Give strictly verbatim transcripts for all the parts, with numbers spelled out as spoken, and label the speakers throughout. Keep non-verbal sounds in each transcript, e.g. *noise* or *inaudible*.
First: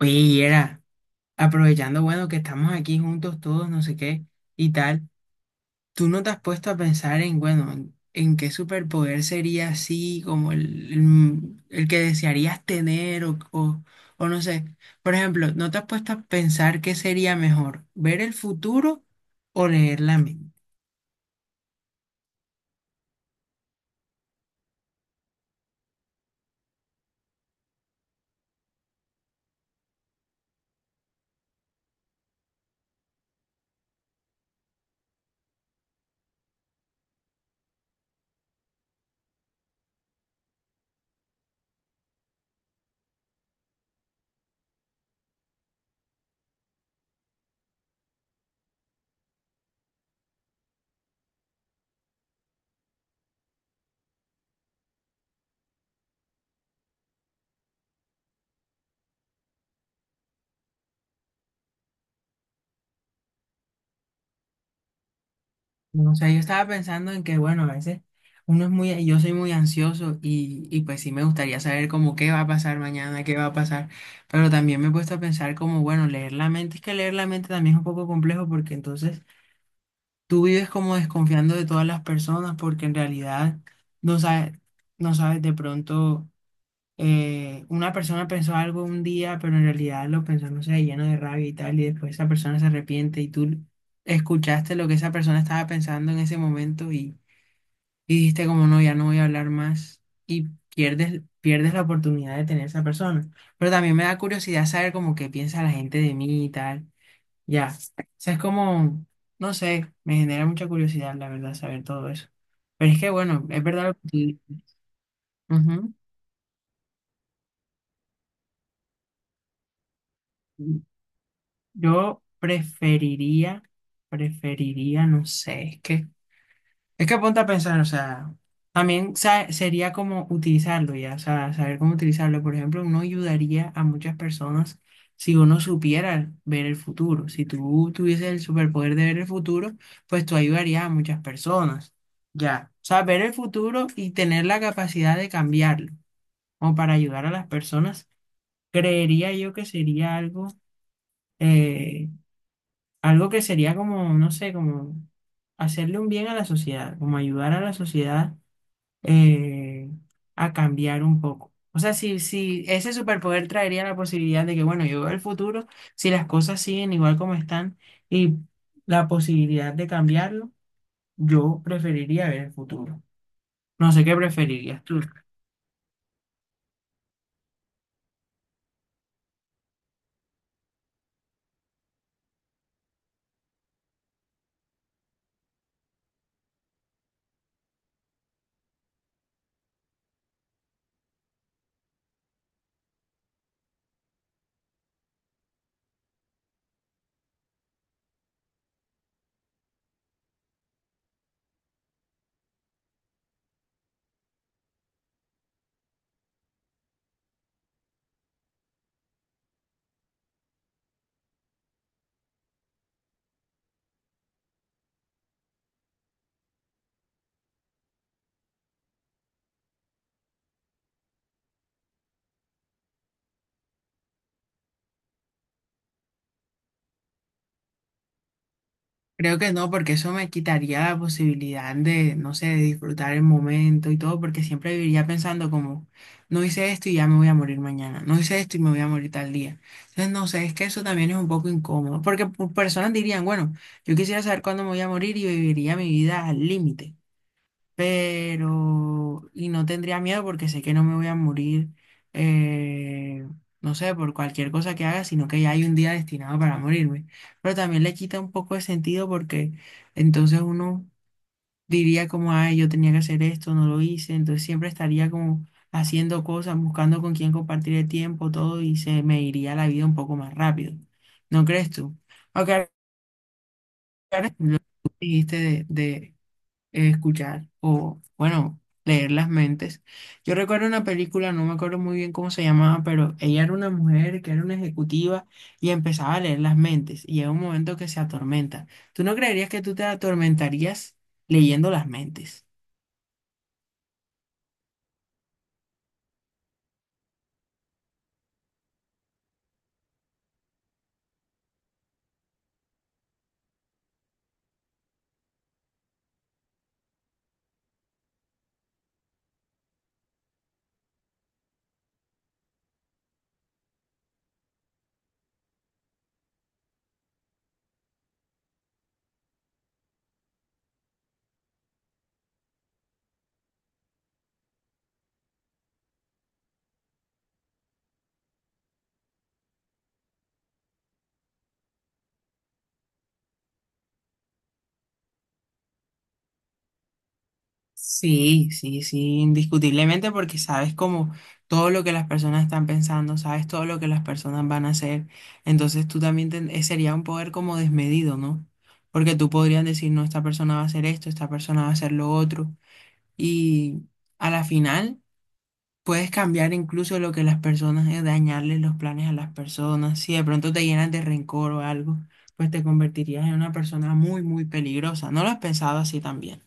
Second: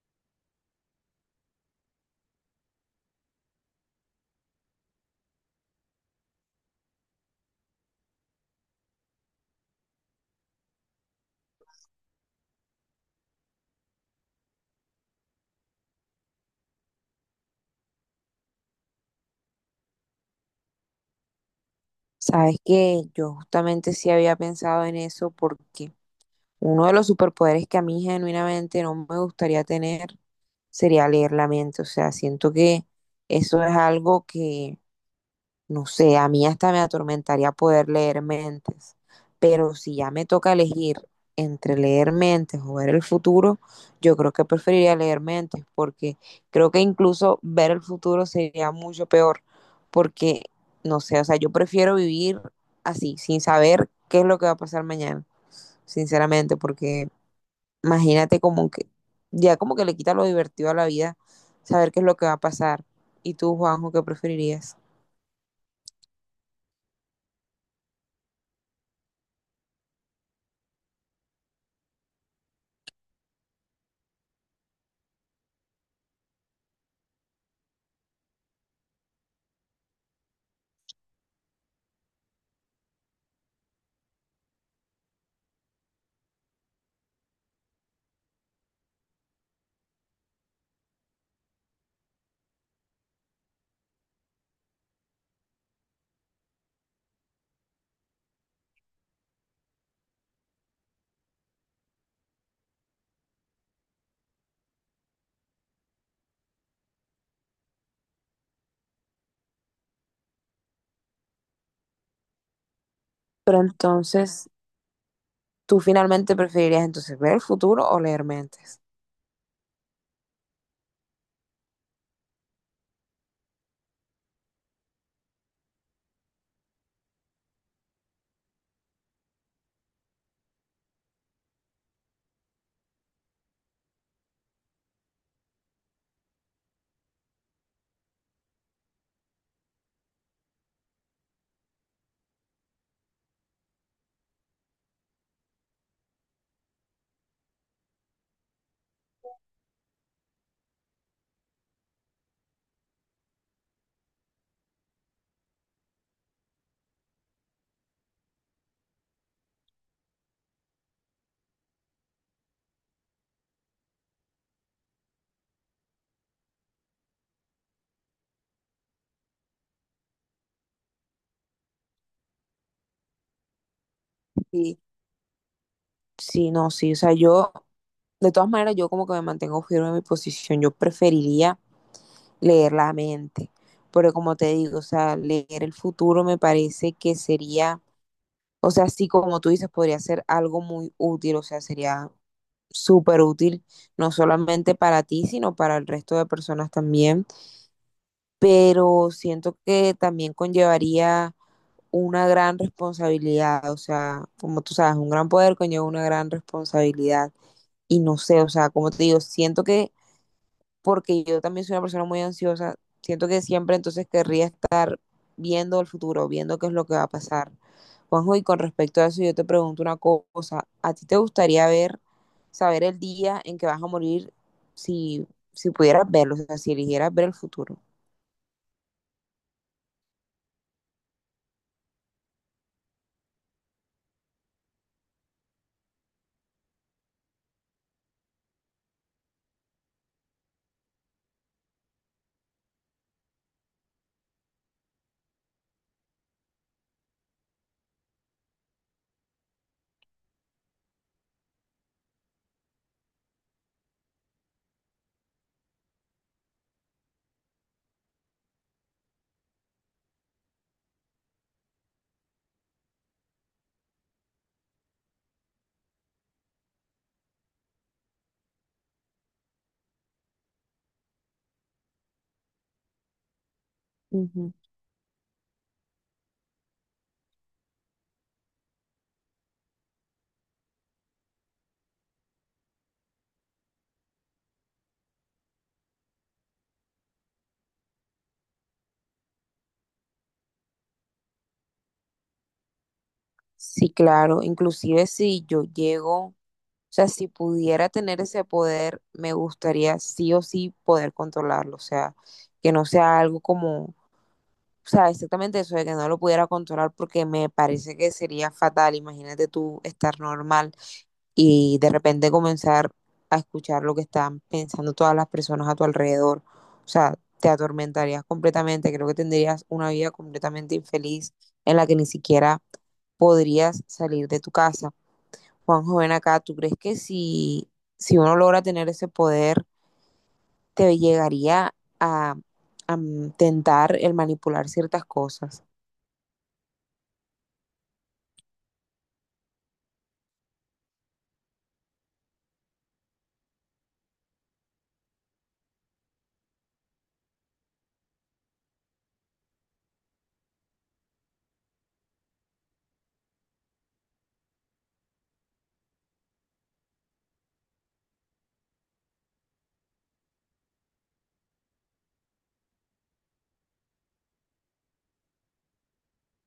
Speaker 1: Oye, y era, aprovechando, bueno, que estamos aquí juntos todos, no sé qué, y tal, ¿tú no te has puesto a pensar en, bueno, en, en qué superpoder sería así, como el, el, el que desearías tener o, o, o no sé? Por ejemplo, ¿no te has puesto a pensar qué sería mejor, ver el futuro o leer la mente?
Speaker 2: Sabes que yo justamente sí había pensado en eso porque uno de los superpoderes que a mí genuinamente no me gustaría tener sería leer la mente. O sea, siento que eso es algo que no sé, a mí hasta me atormentaría poder leer mentes, pero si ya me toca elegir entre leer mentes o ver el futuro, yo creo que preferiría leer mentes, porque creo que incluso ver el futuro sería mucho peor, porque, no sé, o sea, yo prefiero vivir así, sin saber qué es lo que va a pasar mañana, sinceramente, porque imagínate como que, ya como que le quita lo divertido a la vida, saber qué es lo que va a pasar. ¿Y tú, Juanjo, qué preferirías?
Speaker 1: No, o sea, yo estaba pensando en que, bueno, a veces uno es muy, yo soy muy ansioso y, y pues sí me gustaría saber como qué va a pasar mañana, qué va a pasar, pero también me he puesto a pensar como, bueno, leer la mente, es que leer la mente también es un poco complejo porque entonces tú vives como desconfiando de todas las personas porque en realidad no sabes, no sabes de pronto eh, una persona pensó algo un día, pero en realidad lo pensó, no sé, lleno de rabia y tal, y después esa persona se arrepiente y tú escuchaste lo que esa persona estaba pensando en ese momento y, y dijiste como no, ya no voy a hablar más y pierdes, pierdes la oportunidad de tener esa persona. Pero también me da curiosidad saber como qué piensa la gente de mí y tal. Ya, o sea, es como, no sé, me genera mucha curiosidad, la verdad, saber todo eso. Pero es que, bueno,
Speaker 2: Pero
Speaker 1: es verdad lo que
Speaker 2: entonces...
Speaker 1: tú-
Speaker 2: ¿Tú finalmente preferirías entonces ver el futuro o leer mentes?
Speaker 1: Ujú. Yo preferiría, preferiría, no sé, es que, es que ponte a pensar, o sea, también sa- sería como utilizarlo ya, o sea, saber cómo utilizarlo. Por ejemplo, uno ayudaría a muchas personas si uno supiera ver el futuro. Si tú tuvieses el superpoder de ver el futuro, pues tú ayudarías a muchas personas, ya. O sea, ver el futuro y tener la capacidad de cambiarlo, o para ayudar a las personas, creería yo que sería algo, eh, algo que sería como, no sé, como hacerle un bien a la sociedad, como ayudar a la sociedad, eh, a cambiar un poco. O sea, si, si ese superpoder traería la posibilidad de que, bueno, yo veo el futuro, si las cosas siguen igual como están y la posibilidad de cambiarlo, yo preferiría ver el futuro. No sé qué
Speaker 2: Sí,
Speaker 1: preferirías tú.
Speaker 2: sí, no, sí. O sea, yo, de todas maneras, yo como que me mantengo firme en mi posición. Yo preferiría leer la mente. Pero como te digo, o sea, leer el futuro me parece que sería, o sea, sí, como tú dices, podría ser algo muy útil, o sea, sería súper útil, no solamente para ti, sino para el resto de personas también. Pero siento que también conllevaría una gran responsabilidad, o sea, como tú sabes, un gran poder conlleva una gran responsabilidad. Y no sé, o sea, como te digo, siento que, porque yo también soy una persona muy ansiosa, siento que siempre entonces querría estar viendo el futuro, viendo qué es lo que va a pasar. Juanjo, y con respecto a eso, yo te pregunto una cosa, ¿a ti te gustaría ver, saber el día en que vas a morir si, si pudieras verlo, o sea, si eligieras ver el futuro?
Speaker 1: Creo que no, porque eso me quitaría la posibilidad de, no sé, de disfrutar el momento y todo, porque siempre viviría pensando como, no hice esto y ya me voy a morir mañana, no hice esto y me voy a morir tal día. Entonces, no sé, es que eso también es un poco incómodo, porque pu- personas dirían, bueno, yo quisiera saber cuándo me voy a morir y viviría mi vida al límite, pero y no tendría miedo porque sé que no me voy a morir, eh, no sé, por cualquier cosa que haga, sino que ya hay un día destinado para morirme. Pero también le quita un poco de sentido porque entonces uno diría como, ay, yo tenía que hacer esto, no lo hice, entonces siempre estaría como haciendo cosas, buscando con quién compartir el tiempo, todo, y se me iría la vida un poco más rápido. ¿No crees tú? Aunque ahora- ahora
Speaker 2: Ujú.
Speaker 1: lo que dijiste de, de eh, escuchar o, bueno, leer las mentes. Yo recuerdo una película, no me acuerdo muy bien cómo se llamaba, pero ella era una mujer que era una ejecutiva y empezaba a leer las mentes y llega un momento que se atormenta. ¿Tú no creerías que tú te atormentarías leyendo las mentes?
Speaker 2: Sí, claro, inclusive si yo llego. O sea, si pudiera tener ese poder, me gustaría sí o sí poder controlarlo. O sea, que no sea algo como, o sea, exactamente eso, de que no lo pudiera controlar porque me parece que sería fatal. Imagínate tú estar normal y de repente comenzar a escuchar lo que están pensando todas las personas a tu alrededor. O sea, te atormentarías completamente. Creo que tendrías una vida completamente infeliz en la que ni siquiera podrías salir de tu casa. Juanjo, ven acá, ¿tú crees que si, si uno logra tener ese poder, te llegaría a, a tentar el manipular ciertas cosas?
Speaker 1: Sí, sí, sí, indiscutiblemente, porque sabes como todo lo que las personas están pensando, sabes todo lo que las personas van a hacer, entonces tú también ten- eh, sería un poder como desmedido, ¿no? Porque tú podrías decir, no, esta persona va a hacer esto, esta persona va a hacer lo otro, y a la final puedes cambiar incluso lo que las personas, eh, dañarles los planes a las personas, si de pronto te llenas de rencor o algo, pues te convertirías en una persona muy, muy peligrosa, ¿no lo has pensado así también?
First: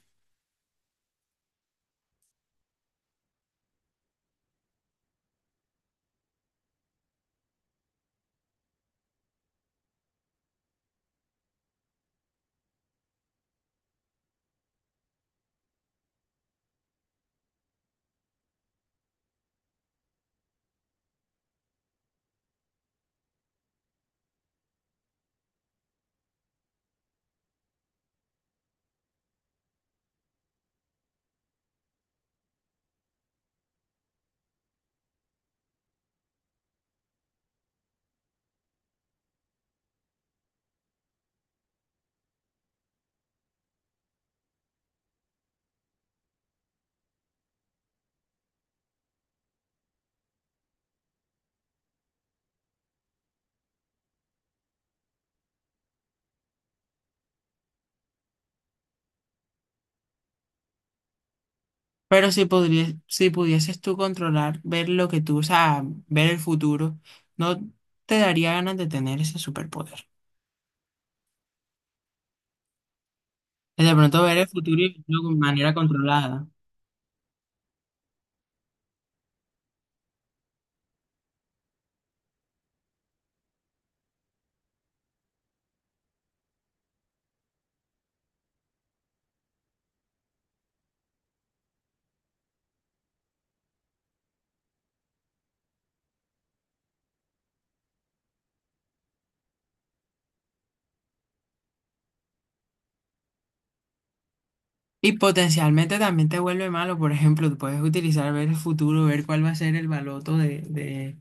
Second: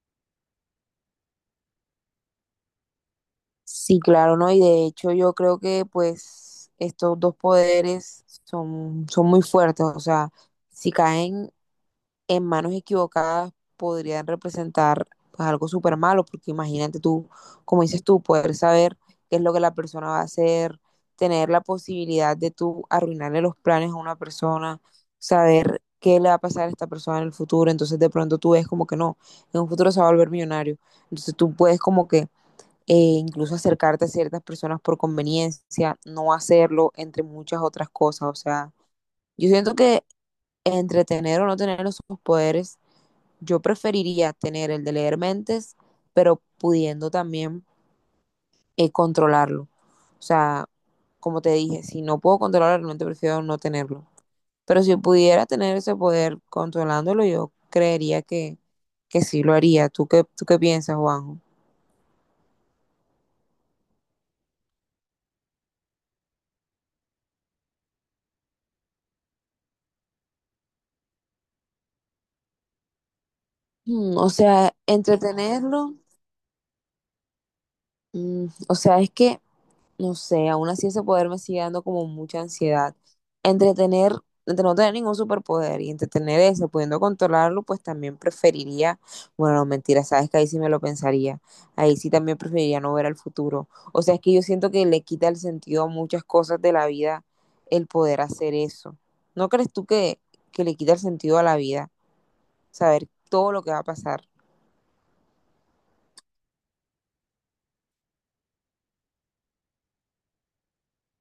Speaker 2: Sí, claro, ¿no? Y de hecho yo creo que pues estos dos poderes son, son muy fuertes, o sea, si caen en manos equivocadas podrían representar pues algo súper malo, porque imagínate tú, como dices tú, poder saber qué es lo que la persona va a hacer, tener la posibilidad de tú arruinarle los planes a una persona, saber qué le va a pasar a esta persona en el futuro, entonces de pronto tú ves como que no, en un futuro se va a volver millonario, entonces tú puedes como que eh, incluso acercarte a ciertas personas por conveniencia, no hacerlo, entre muchas otras cosas, o sea, yo siento que entre tener o no tener esos poderes yo preferiría tener el de leer mentes, pero pudiendo también eh, controlarlo. O sea, como te dije, si no puedo controlarlo, realmente prefiero no tenerlo. Pero si pudiera tener ese poder controlándolo, yo creería que, que sí lo haría. ¿Tú qué, tú qué piensas, Juanjo?
Speaker 1: Pero si podrías, si pudieses tú controlar, ver lo que tú, o sea, ver el futuro, ¿no te daría ganas de tener ese superpoder? De
Speaker 2: Mm,
Speaker 1: pronto
Speaker 2: O
Speaker 1: ver el
Speaker 2: sea,
Speaker 1: futuro y verlo de manera
Speaker 2: entretenerlo,
Speaker 1: controlada.
Speaker 2: mm, o sea, es que No sé, aún así ese poder me sigue dando como mucha ansiedad. Entre tener, entre no tener ningún superpoder y entre tener ese, pudiendo controlarlo, pues también preferiría, bueno, no, mentira, sabes que ahí sí me lo pensaría. Ahí sí también preferiría no ver al futuro. O sea, es que yo siento que le quita el sentido a muchas cosas de la vida el poder hacer eso. ¿No crees tú que, que le quita el sentido a la vida saber todo lo que va a pasar?
Speaker 1: Y potencialmente también te vuelve malo. Por ejemplo, tú puedes utilizar ver el futuro, ver cuál va a ser el baloto de, de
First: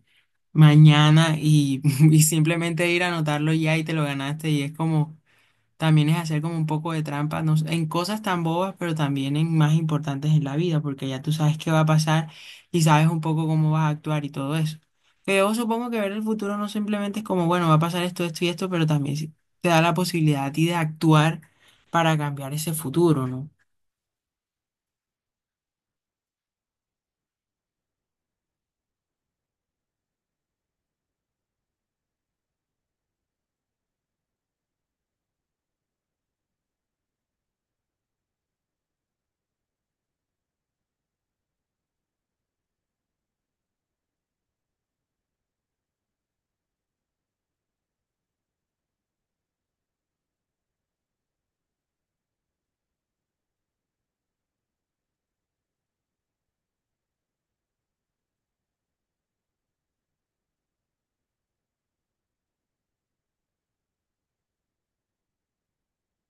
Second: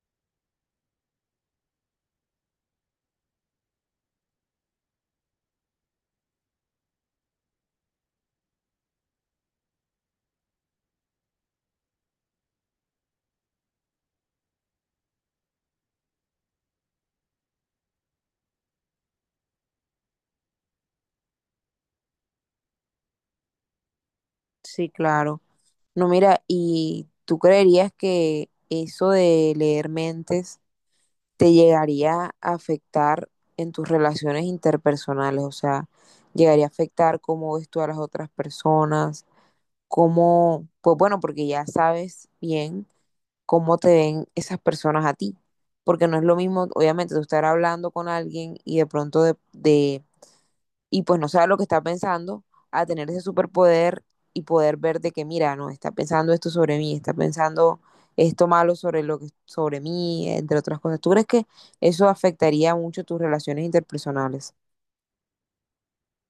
Speaker 1: mañana y, *laughs* y simplemente ir a anotarlo ya y te lo ganaste y es como... También es hacer como un poco de trampa, no sé, en cosas tan bobas, pero también en más importantes en la vida, porque ya tú sabes qué va a pasar y sabes un poco cómo vas a actuar y todo eso. Pero yo supongo que ver el futuro no simplemente es como, bueno, va a pasar esto, esto y esto, pero también sí te da la posibilidad a ti de actuar para cambiar ese futuro, ¿no?
Speaker 2: Sí, claro. No, mira, ¿y tú creerías que eso de leer mentes te llegaría a afectar en tus relaciones interpersonales, o sea, llegaría a afectar cómo ves tú a las otras personas, cómo, pues bueno, porque ya sabes bien cómo te ven esas personas a ti, porque no es lo mismo, obviamente, tú estar hablando con alguien y de pronto de, de y pues no sabe lo que está pensando, a tener ese superpoder y poder ver de que, mira, no, está pensando esto sobre mí, está pensando esto malo sobre lo que sobre mí, entre otras cosas. ¿Tú crees que eso afectaría mucho tus relaciones interpersonales?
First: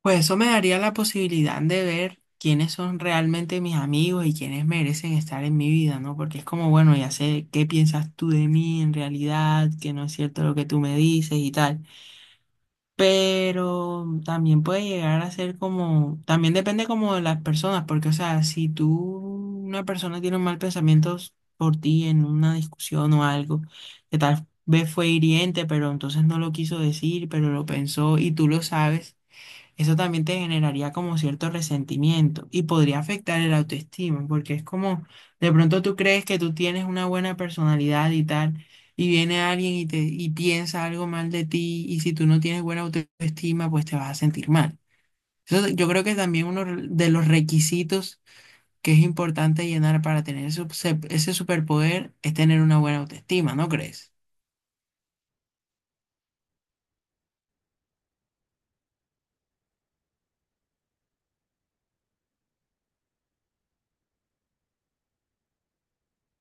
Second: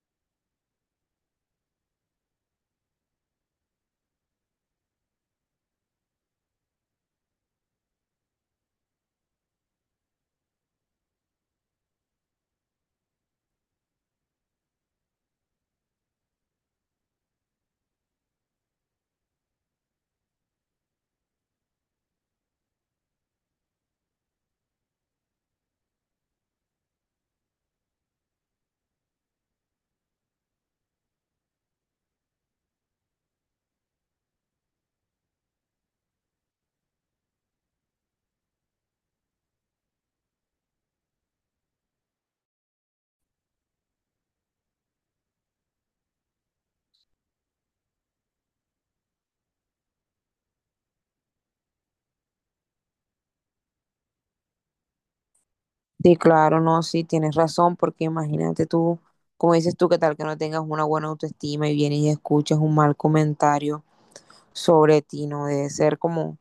Speaker 1: Pues eso me daría la posibilidad de ver quiénes son realmente mis amigos y quiénes merecen estar en mi vida, ¿no? Porque es como, bueno, ya sé qué piensas tú de mí en realidad, que no es cierto lo que tú me dices y tal. Pero también puede llegar a ser como, también depende como de las personas, porque o sea, si tú, una persona tiene un mal pensamiento por ti en una discusión o algo, que tal vez fue hiriente, pero entonces no lo quiso decir, pero lo pensó y tú lo sabes, eso también te generaría como cierto resentimiento y podría afectar el autoestima, porque es como de pronto tú crees que tú tienes una buena personalidad y tal, y viene alguien y te y piensa algo mal de ti, y si tú no tienes buena autoestima, pues te vas a sentir mal. Eso, yo creo que también uno de los requisitos que es importante llenar para tener ese, ese, superpoder es tener una buena autoestima, ¿no crees?
Speaker 2: Sí, claro, no, sí, tienes razón, porque imagínate tú, como dices tú, que tal que no tengas una buena autoestima y vienes y escuchas un mal comentario sobre ti, no debe ser como,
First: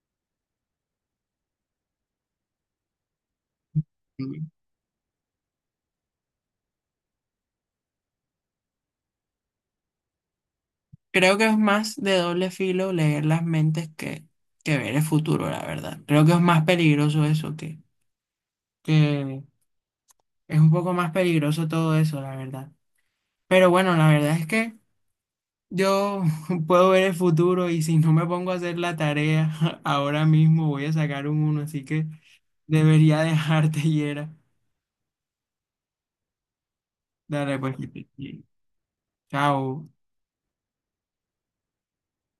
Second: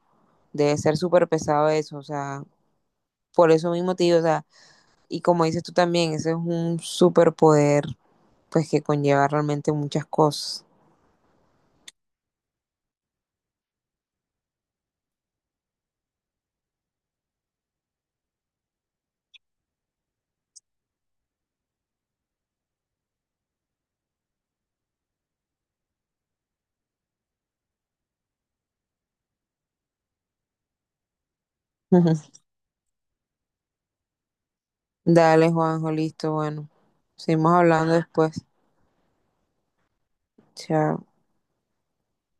Speaker 2: debe ser súper pesado eso, o sea, por eso mismo te digo, o sea, Y como dices tú también, ese es un superpoder, pues que conlleva realmente muchas cosas.
Speaker 1: Creo que es más de doble filo leer las mentes que, que ver el futuro, la verdad. Creo que es más peligroso eso, que, que es un poco más peligroso todo eso, la verdad. Pero bueno, la verdad es que yo *laughs* puedo ver el futuro y si no me pongo a hacer la tarea *laughs* ahora mismo voy a sacar un uno, así que
Speaker 2: *laughs*
Speaker 1: debería *laughs* dejarte, Yera.
Speaker 2: Dale, Juanjo, listo, bueno. Seguimos
Speaker 1: Dale, pues.
Speaker 2: hablando después.
Speaker 1: Chao.
Speaker 2: Chao.